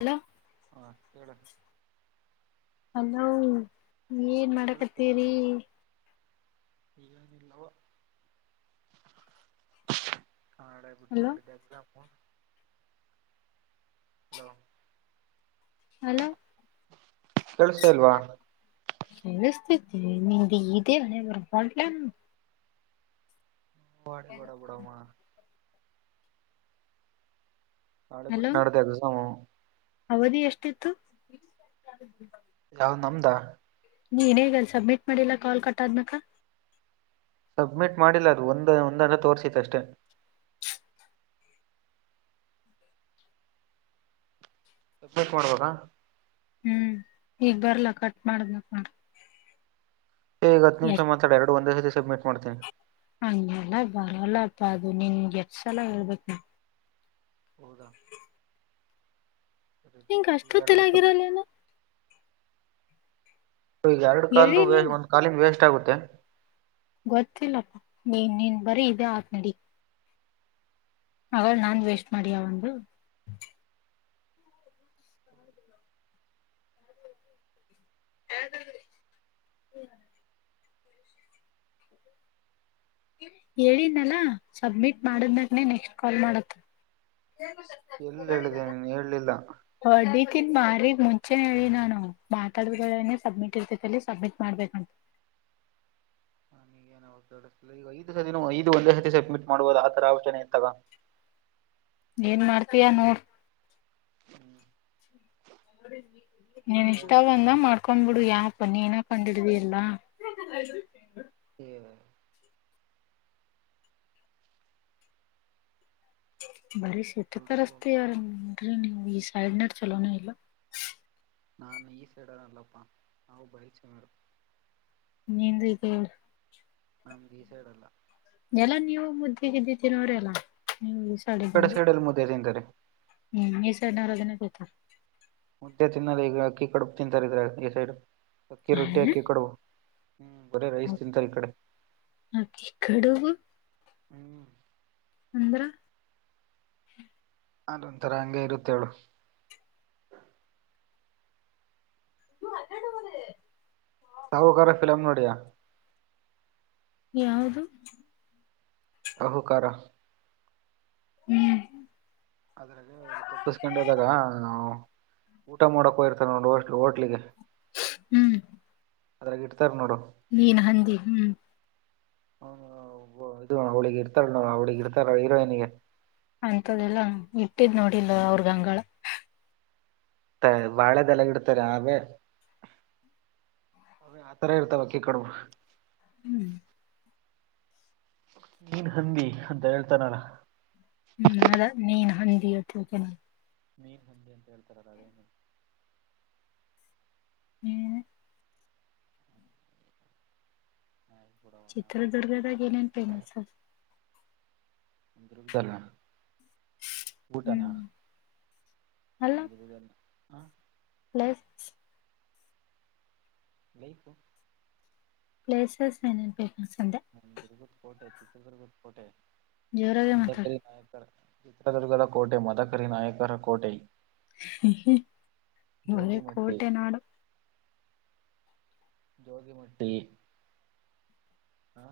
Hello ಹಾ ಕಕ್ಕೆ hello ಏನ್ ಮಾಡಕತ್ತೀರಿ ಈಗಲ್ಲವ ಹಾಡಬುಟ್ಟ ಹಲೋ ನಾಡಿದ್ದ ಹಲೋ ಹಲೋ ಕೆಳ್ಸ ಇಲ್ವಾ ಕೇಳ್ತೇತಿ ನಿ ಇದದೆ ಬರಕಲ ಬಡಿ ಬಡ ಬಡಾಮ ನಾಳೆ ಹಲೋ ಬಿಟ್ಟನಾಡು ದದುಸಾಮ ಅವಧಿ ಎಷ್ಟಿತ್ತು ಯಾವ ನಮ್ದ ನೀನ್ ಹೇಗಲ್ ಸಬ್ಮಿಟ್ ಮಾಡಿಲ್ಲಾ ಕಾಲ್ ಕಟ್ ಆದನಕ ಸಬ್ಮಿಟ್ ಮಾಡಿಲ್ಲ ಅದು ಒಂದ ಒಂದಲ್ಲ ತೋರ್ಸಿತ್ತು ಅಷ್ಟೆ ಎಕ್ ಮಾಡಡ್ಬದ ಹ್ಮ್ ಈಗ್ ಬರ್ಲ್ಲ ಕಟ್ ಮಾಡಬೇಕ ನ ಹೇಗ ಹತ್ತು ನಿಮಿಷ ಮಾತ್ರಡ ಎರಡು ಒಂದೇ ಸರ್ತಿ ಸಬ್ಮಿಟ್ ಮಾಡ್ತೀನಿ ಮ ಅದು ನಿನ್ ಎಷ್ಟ ಸಲ ಹೇಳ್ಬೇಕ ನೀ ಹದ ನಿನ್ಗೆ ಅಷ್ಟೊತ್ತಲಾಗಿರಲ್ಲೇನ ಈಗ ಎರಡು ಕಲ್ದು ಹೇಳಿನಿಲ್ಲ ಒಂದ್ ಕಾಲಿಗೆ ವೇಸ್ಟ್ ಆಗುತ್ತೆ ಗೊತ್ತಿಲ್ಲಪ್ಪಾ ನೀ ನೀನ್ ಬರೀ ಇದೆ ಆದ ನಡಿ ಹಾಗಲ್ಲ ನಾ ಈಗ ವೇಸ್ಟ್ ಮಾಡಿಯ ಒಂದು ಹ್ಮ ಹ್ಮ ಹೇಳನಲ್ಲ ಸಬ್ಮಿಟ್ ಮಾಡ್ಮಾಗನನೆ ನೆಕ್ಸ್ಟ್ ಕಾಲ್ ಮಾಡುತ್ತ ಎಲ್ಲಿ ಹೇಳಿದ್ದೇನೆ ನೀನು ಹೇಳೇಲಿಲ್ಲ ತ್ತನ್ ಬಾರಿ ಮುಂಚೆನೆ ಹೇಳಿ ನಾನು ಮಾತಾಡನೆ ಸಬ್ಮಿಟ್ ಇರ್ತೈತಿ ಅಲ್ಲಿ ಸಬ್ಮಿಟ್ ಮಾಡ್ಬೇಕಂತ [inaudible] ನನಗೇನು ಈಗ ಐದು ಸತ ಐದು ಒಂದೇ ಸತಿ ಸಬ್ಮಿಟ್ ಮಾಡುವುದು ಆ ತರ ಆಚನೆ ಎಂತಾಗ ಏನ್ ಮಾಡ್ತಯಾ ನೋಡ್ ಹ್ಮ್ ನೀನ್ ಇಷ್ಟ ಬಂದ ನಾಳೆ ಮಾಡ್ಕೊಂಡ್ ಬಿಿಡು ಯಾ ಅ ನೀನ ಕೊಂಡಡದ ಎಲ್ಲ ಹ್ಮ ಬರಿ ಶೇತತ ರಸ್ತತೆ ಯಾರ ಅೆ ನೀವು ಈ ಸೈಡ್ನ ಚಲೋನೇ ಇಲ್ಲ ನಾನು ಈ ಸೈಡಲ್ಲ ಇಲ್ಲಪ್ಪಾ ನಾವು ಬರಿಚವರ ನೀಂದ ಕಳ್ ನಮ್ ಜ ಈ ಸ ಇಡಲ್ಲ ಎಲ್ಲಾ ನೀವು ಮುದ್ದಿಗೆ ಇದ್ದಿದ್ದೀರ ಅವ್ರಲ್ಲಾ ನೀವು ಈ ಸಡ ಕಡೆ ಬಂದು ಸೈಡಲ್ಲಿ ಮುದ್ದೆ ತಿಂತಾರೆ ಹ್ಮ್ ಈ ಸಡಿನವ್ರ ಅದನ್ನೇ ಕತಾರ ಮುದ್ದೆ ತಿನ್ನಲು ಈ ಅಕ್ಕಿ ಕಡುಬು ತಿಂತಾರ್ರ ಈ ಸೈಡ್ ಅಕ್ಕಿ ರೊಟ್ಟಿ ಅಕ್ಕಿ ಕಡುಬು ಹ್ಮ್ ಬರೇ ರೈಸ್ ತಿಂತ ಇ ಕಡೆ ಆಕಿ ಕಡುಬು ಹ್ಮ್ ಅಂದ್ರ ಅದೊಂತರ ಹಂಗೆ ಇವತ್ತೇಳು ಸಾಹುಕರ ಫಿಲಂ್ ನೋಡಿಯಾ ಯಾವದು ಅಹು ಕಾರ ಹ್ಮ್ ಅದ್ರಾಗ ಅವರು ತಪ್ಪಿಸ್ಕೊಂಡು ಹೋದಾಗ ಊಟ ಮಾಡಕ್ ಹೋಗಿರ್ತಾರೆ ನೋಡಿ ಹೋಟ್ ಹೋಟ್ಲಿಗೆ ಹ್ಮ್ ಅದ್ರ ಇಡ್ತಾರೆ ನೋಡು ನೀೀನ ಹಂತ ಹ್ಮ್ ಹ ಇದು ಅವಳಿಗೆ ಇತಾರ ಅವಳಿಗೆ ಇತಾರ ಹೀರೋನಿಗೆ ಅಂತದೆ ಎಲ್ಲ ಇಟ್ಟಿದ್ ನೋಡಿಲ್ ಅವ್ರಗ ಅಂಗಗಳ ಬಾಳೆದೆಲ್ಲಗ ಇಡ್ತಾರೆ ಆೇ ಅವ ಆತರ ಇರ್ತಾವ ಕೀ ಕಡ ಹ್ಮ್ ನೀನ್ ಹಂದಿ ಅಂತ ಹೇಳ್ತಾನಲ್ಲ ಹಂದ ಅತ್ತುಕ ಮೀ ಹಂದ ಅಂತ ಎತರ ಕನೆ ಹ್ಮ ಹ್ಮ ಚಿತ್ರದುರ್ಗದ ಗನೆ ಪನ್ಸರ್ ಅ್ದ ಊಟನಾ ಹ್ಮ್ ಅಜದಲ್ಲ ನ್ಲಸ್ ನೀ ಹ ಪ್ಲೇಸಸ್ ಮನ ದುರ್ಗತ್ ಕೋಟೆ ಚಿತ್ರದುರ್ಗತ್ ಕೋಟೆ ಜೋರಾಗೆ ಮಾತಾಡ ಮದಕರಿ ನಾಯಕ ಚಿತ್ರದುರ್ಗದ ಕೋಟೆ ಮದಕರಿ ನಾಯಕರ ಕೋಟೆ ಒರ ಜೋಗಿಮಟ್ಟಿ ಕೋಟೆ ನಾಡ ಜ್ಯೋತಿಮಟ್ಟಿ ಹಾ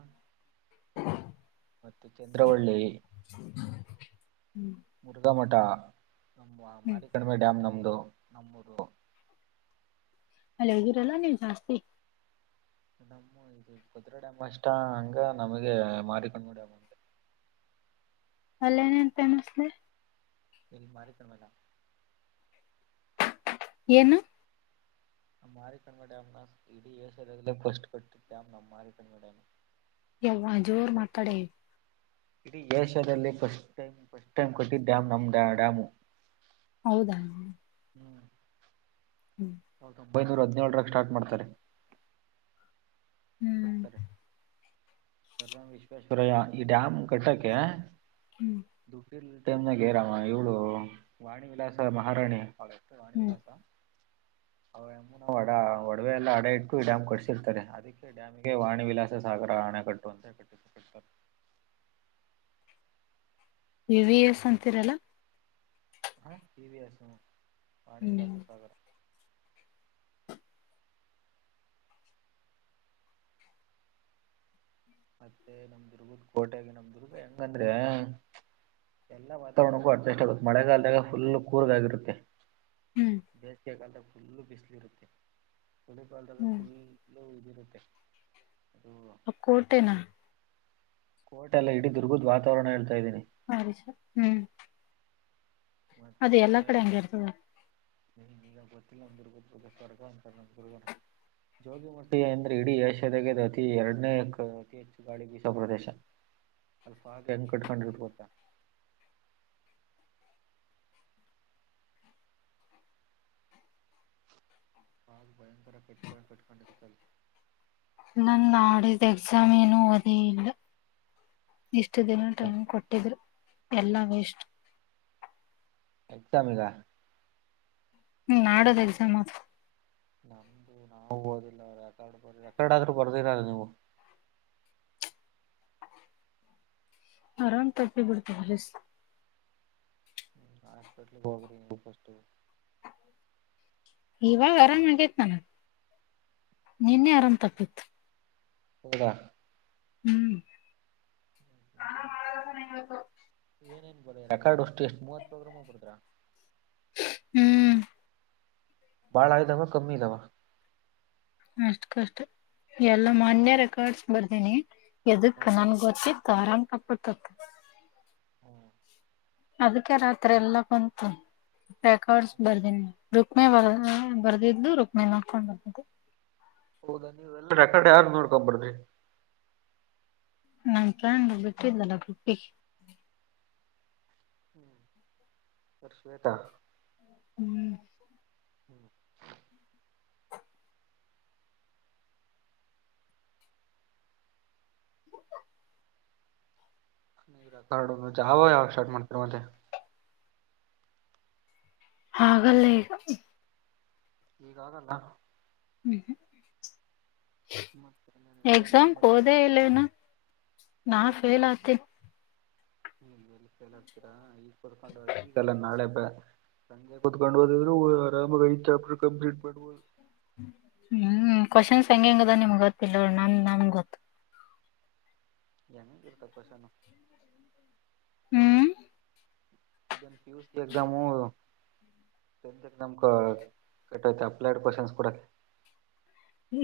ಹ ಮತ್ತೆ ಚಂದ್ರವಳ್ಳಿ ಹ್ಮ್ ಮುರುಘಾ ಮಠ ನಮ್ಮ ಹ್ಮ್ ಮಾರಿಕಡಿಮೆ ಡ್ಯಾಮ್ ನಮ್ಮ ಎಂದೋ ನಮ್ಮೂದೋ ಅಲ್ಲ ಹ್ದಿರಲ್ಲ ನೀವ್ ಜಾಸ್ತಿ ನಮ್ಮ ಇದು ಕುದ್ರಾ ಡ್ಯಾಮ್ ಅಷ್ಟ ಹಂಗ ನಮಗೆ ಮಾರಿಕೊಂಡ ಡ್ಯಾಮ್ ಅಂದ [unintelligible] ಅಲ್ಲನ ಎನ್ ಫೇಮಸ್ಲಿ ಎಲ್ಲಿ ಮಾಡಾರ ತಮದಾ ಏನು ನಮ ಮಾರಿ ಕಣ್ಮಡ್ಯ್ನ ಇಡೀ ಸ ಕಷ್ಟಪಟ್ಟಿರ್ತ ನಮ ಮಾರಿ ಕಣ್ಮಡಾನ ಯ ಜೋರ್ ಮಾತಾಡೆ ಇಡೀ ಏಷ್ಯಾದಲ್ಲಿ ಫಸ್ಟ್ ಟೈಮ್ ಫಸ್ಟ್ ಟೈಮ್ ಕಟ್ಟಿದ್ದ ಡ್ಯಾಮ್ ನಮ್ ಡ್ಯಾಮು ಹೌದಾ ಹೌ ಒಂಬೈನೂರ ಹದಿನೇಳರ ಸ್ಟಾರ್ಟ್ ಮಾಡ್ತಾರೆ ಹ್ಮ್ ಕೊಡ್ತಾರೆ ಸಾಮ್ ವಿಶ್ವೇಶ್ವರಯ್ಯ ಈ ಡ್ಯಾಮ್ ಕಟ್ಟಕ್ಕೆ ಹ್ಮ್ ಇಲ್ ಟೈಮ್ನಾಗರಾಮ ಇವಳು ವಾಣಿ ವಿಲಾಸ ಮಹಾರಾಣಿ ಹ್ಮ್ ವಾಣಿಲಸ ಅವ ಎಮ್ಮನ ಒಡ ಒಡವೆ ಎಲ್ಲ ಹಡ ಇಟ್ಟು ಡ್ಯಾಮ್ ಕಟ್ಸಿರ್ತಾರೆ ಅದಕ್ಕೆ ಡ್ಯಾಮಗೆ ವಾಣಿ ವಿಲಾಸ ಸಾಗರ ಹಣ ಕಟ್ಟ ಕಟ್ಟ ವಿ ವಿ ಎಸ್ ಅಂತಿರಲ್ಲ ಹಾ ವಿ ಅ ಪಾಣ ಹ್ಮ್ ವಿಲ್ಲಸ ಸಗರ ಮತ್ತೆ ನಮ್ ದುರ್ಗದ ಕೋಟೆಗೆ ನಮ್ ದುರ್ಗ ಹೆಂಗಂದ್ರೆ ಎಲ್ಲಾ ವಾತಾವರಣಕ್ಕೂ ಅಡ್ಜಸ್ಟ್ ಆಗುತ್ತೆ ಮಳೆಗಾಲದಾಗ ಫುಲ್ ಕೂರ್ಗಾಗಿರುತ್ತೆ ಹ್ಮ್ ಬೇಸಿಗೆ ಕಾಲದ ಫುಲ್ಲು ಬಿಸಿಲು ಇರುತ್ತೆ ಕಾಲದಾಗ ಹ್ಮ್ ಕುಿ ಹದಿರುತ್ತೆ ಹ ಕೋಟೆನಾ ಕೋಟ್ೆ ಎಲ್ಲಡ ದುರ್ಗದ್ ವಾತಾವರಣ ಹೇಳ್ತು ಹರಿಷ ಹ್ಮ್ ಅದೇ ಎಲ್ಲಾ ಕಡೆ ಹಂಗಗೆ ಇರ್ತದೆ ನೀ ನೀಗತ್ತ ಅಂದಗ ತಗರ್ಗ ಜೋಗಿಮಟ್ಟಿ ಅಂದ್ರೆ ಇಡೀ ಏಷ್ಯ ತೆಗೆದು ಅತಿ ಎರಡನೇ ಅತಿ ಹೆಚ್ಚು ಗಾಡಿ ಬೀಸ ಪ್ರದೇಶ ಅಲ್ಪ ಕೆ ಹೆಂಗ ಕಟ್ಕೊಂಡಿರ್ತ ಗತ್ತ ಪಾಲ್ ಭಯಂಕರ ಕಿಟ್ಕ ಕಟ್ಕೊಂಡ ಇಡ್ತ ನನ್ ಆಾಡಿದ ಎಕ್ಸಾಮ್ ಏನುೂ ದಿ ಇಲ್ಲ ಇಷ್ಟು ದಿನ ಟ್ರೈಮ್ ಕೊಟ್ಟಿದ್ರೆ ಎಲ್ಲ ವೇಸ್ಟ್ ಎಕ್ಸಾಮಗ ಹ್ಮ್ ನಾಡೋದ ಎಕ್ಸಾಮ ನಮ್ದು ನಾವು ಓದಿಲ್ಲ ರೆಕಾರ್ಡ್ ಬ ರೆಕಾರ್ಡ್ ಆದ್ರೂ ಬರ್ದಿರಲ್ಲ ನೀವು [unintelligible] ಆರಾಮ್ ತಪ್ಪಿ ಬಿಡ್ತ ಹ್ಮ ಹಾಸ್ಪಿಟಲ್ಮ [inaudible] ಫಸ್ಟ್ ಇವಾಗ ಆರಾಮ್ ಆಗೇತ್ ನನಗ್ ನಿನ್ನೆ ಆರಾಮ್ ತಪ್ಪಿತ್ತು ಹೌದಾ ಹ್ಮ್ ಏನೇನ್ ಬಡ ರೆಕಾರ್ಡ್ ಅಷ್ಟು ಎಷ್ಟ್ ಮೂವತ್ ರ್ರ ಹೋಗ್ಬಡುದ್ರ [inaudible] [inaudible] ಹ್ಮ್ ಭಾಳ ಇದ್ದಾವ ಕಮ್ಮಿ ಇದ್ದಾವ ಅಷ್ಟ ಕಷ್ಟ ಎಲ್ಲ ಮಾನ್ಯ ರೆಕಾರ್ಡ್ಸ್ ಬರ್ದೀನಿ ಎದಕ್ ನನ್ ಗೊತ್ತಿತ್ತು ಆರಾಮ್ ಕಬಡ್ತತ್ತು ಹ್ಮ ಅದ್ಕ್ ರಾತ್ರಿ ಎಲ್ಲಾ ಬಂತು ರೆಕಾರ್ಡ್ಸ್ ಬರ್ದೀನಿ ರುಕ್ಮಿ ಬರ್ದಿದ್ಲು ರುಕ್ಮಿ ನೋಡ್ಕೊಂಡ್ ಬರ್ತಿ [unintelligible] ರೆಕಾರ್ಡ್ ಯಾರು ನೋಡ್ಕೊಬಡ್ದ್ರಿ ನನ್ ಫ್ರೆಂಡ್ ಬಿಟ್ಟಿದ್ದಲ್ಲ ಬಿಟ್ಟಿ ಹ್ಮ್ ತರ್ಶೇತಾ ಹ್ಮ್ ಹ್ಮ್ ಕಾರ್ಡ್ ಯಾವ ಯಾವ ಶ್ಟಾರ್ಟ್ ಮಾಡ್ತಾರೆ ಮತ್ತೆ ಹಾಗಲ್ಲ ಈಗ ಈಗ ಆ ಗಲ್ಲಾ ಹ್ಮ್ ಹ್ಮ ಮ ನ ಗ ಮ ಹೋದೇ ಬರಬೇಕುಡ ಇಲ್ಲೇನು ನಾ ಫೇಲ್ [inaudible] ಆತೀನಿ ಹ್ಮ ಎಲ್ಲಿ ಕೇಳಾಡ್ತೀರಾ ಈಗ ಕುರ್ಕೊಂಡ ಈಗಲ್ಲ ನಾಳೆ ಬ [unintelligible] ಕತ್ಕೊಂಡ್ ಬದಿದ್ರು ಆರಾಮಾಗಿ ಐ ಚಾಪ್ಟರ್ ಕಂಪ್ಲೀಟ್ ಮಾಡ್ಬಹುದು ಹ್ಮ್ ಕ್ವನ್ ಹಂಗಿಂಗದ ನಿಮ್ಗ್ ಗೊತ್ತಿಲ್ಲರು ನಮ ನಮ ಗೊತ್ತು ನ ಇತ ಕಷನ [inaudible] ಹ್ಮ್ ಪಿ ಯು ಸಿ ಎಗ್ಜಾಮ ನಮ ಕೆಟ್ಟಯತ ಅಪ್ಲೈಡ್ ಪರ್ಸನ್ಸ್ ಕೂಡ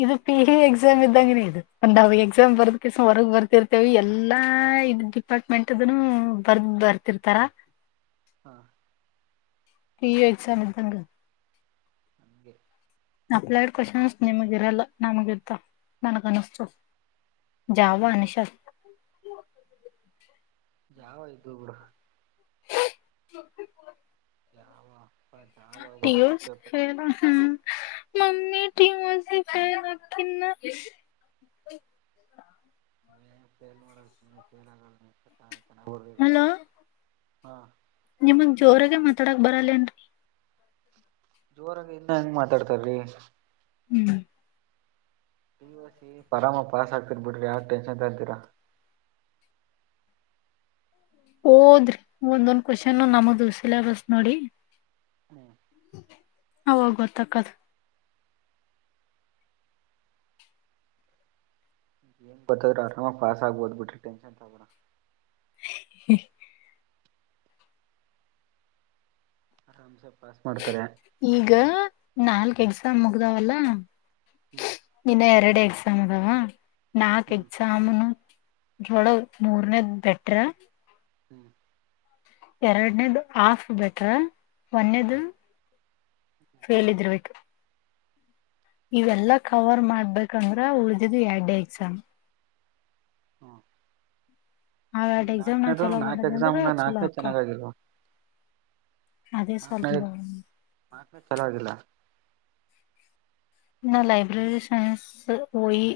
ಇದು ಪಿಹ ಎಕ್ಸಾಮ್ ಇದ್ದಂಗನ ಇದು ನಾವವು ಎಕ್ಸಾಮ್ ಬರ್ದಕಸ ಹೊರಗ್ ಬರ್ತಿರ್ತೇವಿ ಎಲ್ಲಾ ಇದು ಡಿಪಾರ್ಟ್ಮೆಂಟ್ ಅದನು ಬರ್ದ ಬರ್ತಿರ್ತಾರ ಹಾ ಎಕ್ಸಾಮ ಇದ್ದಂಗ ನಿಗೆ ಅಪ್ಲಡ್ ಕವಷನ್ ನಿಮಗೆರಲ್ಲ ನಾಮಗೆತ್ತ ನನ್ ಅನಿಸ್ತ ಜಾವ ನಿಶ [unintelligible] ಯಾವ ದುಬ್ರು ಶತಿಪು ಯಾವ ಹ ಹೇಳ ಮಮ್ಮಿ ಟೀಮ್ ಒಂದ ಸಲ ಫೇಲ್ ಅಕಿನಾ [inaudible] ಹಲೋ [inaudible] ಹಾ [unintelligible] ನಿಮಗ್ ಜೋರಾಗಿ ಮಾತಾಡಕ್ ಬರಲ್ಲೇನ್ರರಿ? [unintelligible] ಜೋರಾಗಿ ಇನ್ನ ಹೆಂಗ್ ಮಾತಾಡ್ತಾರ್ರಿ. [unintelligible] ಹು [unintelligible] [inaudible] ಪಿಯುಸಿ ಪರಾಮ ಪಾಸ್ ಆಗ್ತಿರ್ ಬಿಡ್ರಿ ಯಾಕ ಟೆನ್ಶನ್ ತಗೋತೀರಾ? [unintelligible] ಓದ್ರಿ ಒಂದೊಂದ್ ಕ್ವಶನ್ ನಮದು ಸಿಲ್ಯಾಬಸ್ ನೋಡಿ. [unintelligible] ಹ [unintelligible] ಅವಾಗ ಗೊತ್ತಕ್ಕದ. [unintelligible] ಬತ್ತದ್ರರು ಆರಾಮ ಪಾಸ್ ಆಗ್ಬೋದು ಬಿಟ್ರಿ ಟೆನ್ನ್ ತಗ್ರ ಹ ಹಂ ಸ [inaudible] ಈಗ ನಾಲ್ಕ್ ಎಕ್ಸಾಮ್ ಮುಗ್ದಾವಲ್ಲ? ಹ್ಮ್ [unintelligible] ಇನ್ನ ಎರಡು ಎಕ್ಸಾಮ್ ಅದಾವ ನಾಕ್ ಹ್ಮ್ ಎಕ್ಸಾಮ್ನ [unintelligible] ಇದರ ಒಳಗ ಮೂರ್ನೇದ ಬೆಟ್ರ, [unintelligible] ಹು [unintelligible] ಎರಡನೇದು ಆಫ್ ಬೇಟರ ಒನ್ನೇದ [unintelligible] ಫೇಲ್ ಇದರ್ ಬೇಕ್ [unintelligible] ಇವೆಲ್ಲಾ ಕವರ್ ಮಾಡ್ಬೇಕಂದ್ರ ಉಳ್ದಿದ್ದು ಎರಡೇ ಎಕ್ಸಾಮ್. [unintelligible] ಹ [unintelligible] ಆ ಈಗ ಎರಡ್ ಎಕ್ಸಾಮ್ ನಾ ನಾಲ್ಕನೇದು ಚಲೋ ನಾಲ್ಕು ಮಾಡದಂದ್ರ ಎಕ್ಸಾಮ್ ನ ಚಲೋ ನಾಲ್ಕನೇದ ಅಕ್ಕ ಚೆನ್ನಾಗಾಗಿಲ್ವ. [unintelligible] ಅದೇ ಸ್ವಲ್ಪ ಬ [unintelligible] ನಂದ ಚೋಲ ಆಗಿಲ್ಲ. [unintelligible] ನಾ ಲೈಬ್ರರಿ ಸೈನ್ಸ್ ಓಯಿ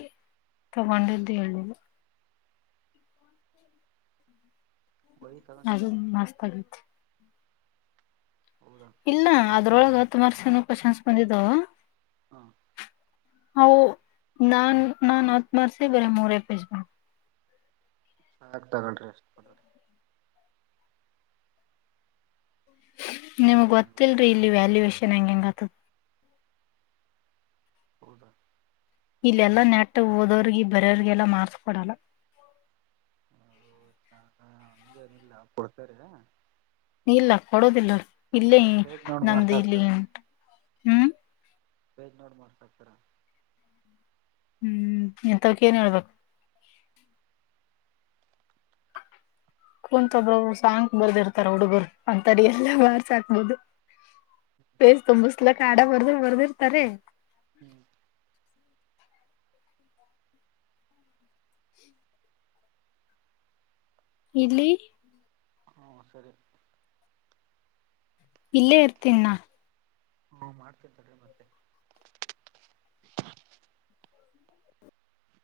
ತೂಗೊಂಡಿದ್ದ ಹೇಳಲಿಲ್ಲ. [unintelligible] ಒಯಿ ತಗೊಂಡಿದ್ದು ಅದು ಮಸ್ತ್ ಆಗಿತಿ. [unintelligible] ಹೌದಾ ಇಲ್ಲ ಅದ್ರೊಳಗ ತುಮಾರ್ಸ ನು ಕೋಶನ್ ಬಂದಿದ್ದವೂ, [unintelligible] ಹಾ [unintelligible] ಹೌ ನಾನ್ ನಾನ್ ಹತ್ತ ಮಾರ್ಕ್ಸ್ ಗೆ ಮೂರೆ ಪೇಜ್ ಬ [unintelligible] ಆಯತ್ತ ತೊಗೊಳ್ರಿ. [unintelligible] ನಿಮ್ಗ್ ಬೇಜಾನ ಗೊತ್ತಲ್ರಿರಿ ಇಲ್ಲಿ ವ್ಯಾಲ್ಯೂಯೇಶನ್ ಹೆಂಗೆ ಹೆಂಗ ಆಗತವಾ [unintelligible] ಹೌದಾ [unintelligible] ಇಲ್ಲೆಲ್ಲಾ ನೆಟ್ ಓದೋರ್ಗ ಬರವ್ರಿಗೆಲ್ಲ ಮಾರ್ಕ್ಸ್ ಕೊಡಲ್ಲ. [unintelligible] ಹಂಗ ಹಂಗನಿಲ್ಲ ಕೊಡ್ತಾರಿ. [unintelligible] ಇಲ್ಲ ಕೊಡೋದಿಲ್ಲ ಇಲ್ಲೇ ಪೇಜ್ ನೋಡ್ ನಮ್ದ ಮಾರ್ಕ್ಸ್ ಇಲ್ಲಿ ಹಾಕ್ತಾರ ಹು [unintelligible] ಪೇಜ್ ನೋಡಿ ಮಾಡ್ತಾತಾರ. [unintelligible] ಹು ಇಥವಕ ಏನ್ ಹೇಳಬೇಕ. [unintelligible] ಕುಂತ ಒಬವ್ವ ಸಾಂಗ್ ಬರೆದಿರತ್ತಾರ ಹುಡುಗರು ಹಂತವರಿಗೆಲ್ಲ ಮಾರ್ಕ್ಸ್ ಆಕ್ಬೋದು. [unintelligible] ಪೇಜ್ ತಂಬಿಸಲಕ್ ಹಾಡ ಬರದ ಬರ್ದ ಬರ್ದಿರ್ತಾರೆ. [unintelligible] ಹು [unintelligible] ಇಡ್ಲಿ. [unintelligible] ಹೂ ಸರಿ. [unintelligible] ಇಲ್ಲೇ ಇರ್ತೀನ್ ನಾ? [unintelligible] ಹೂ ಮಾಡ್ತೀನ ತಡಿ ಮತ್ತೆ. [unintelligible]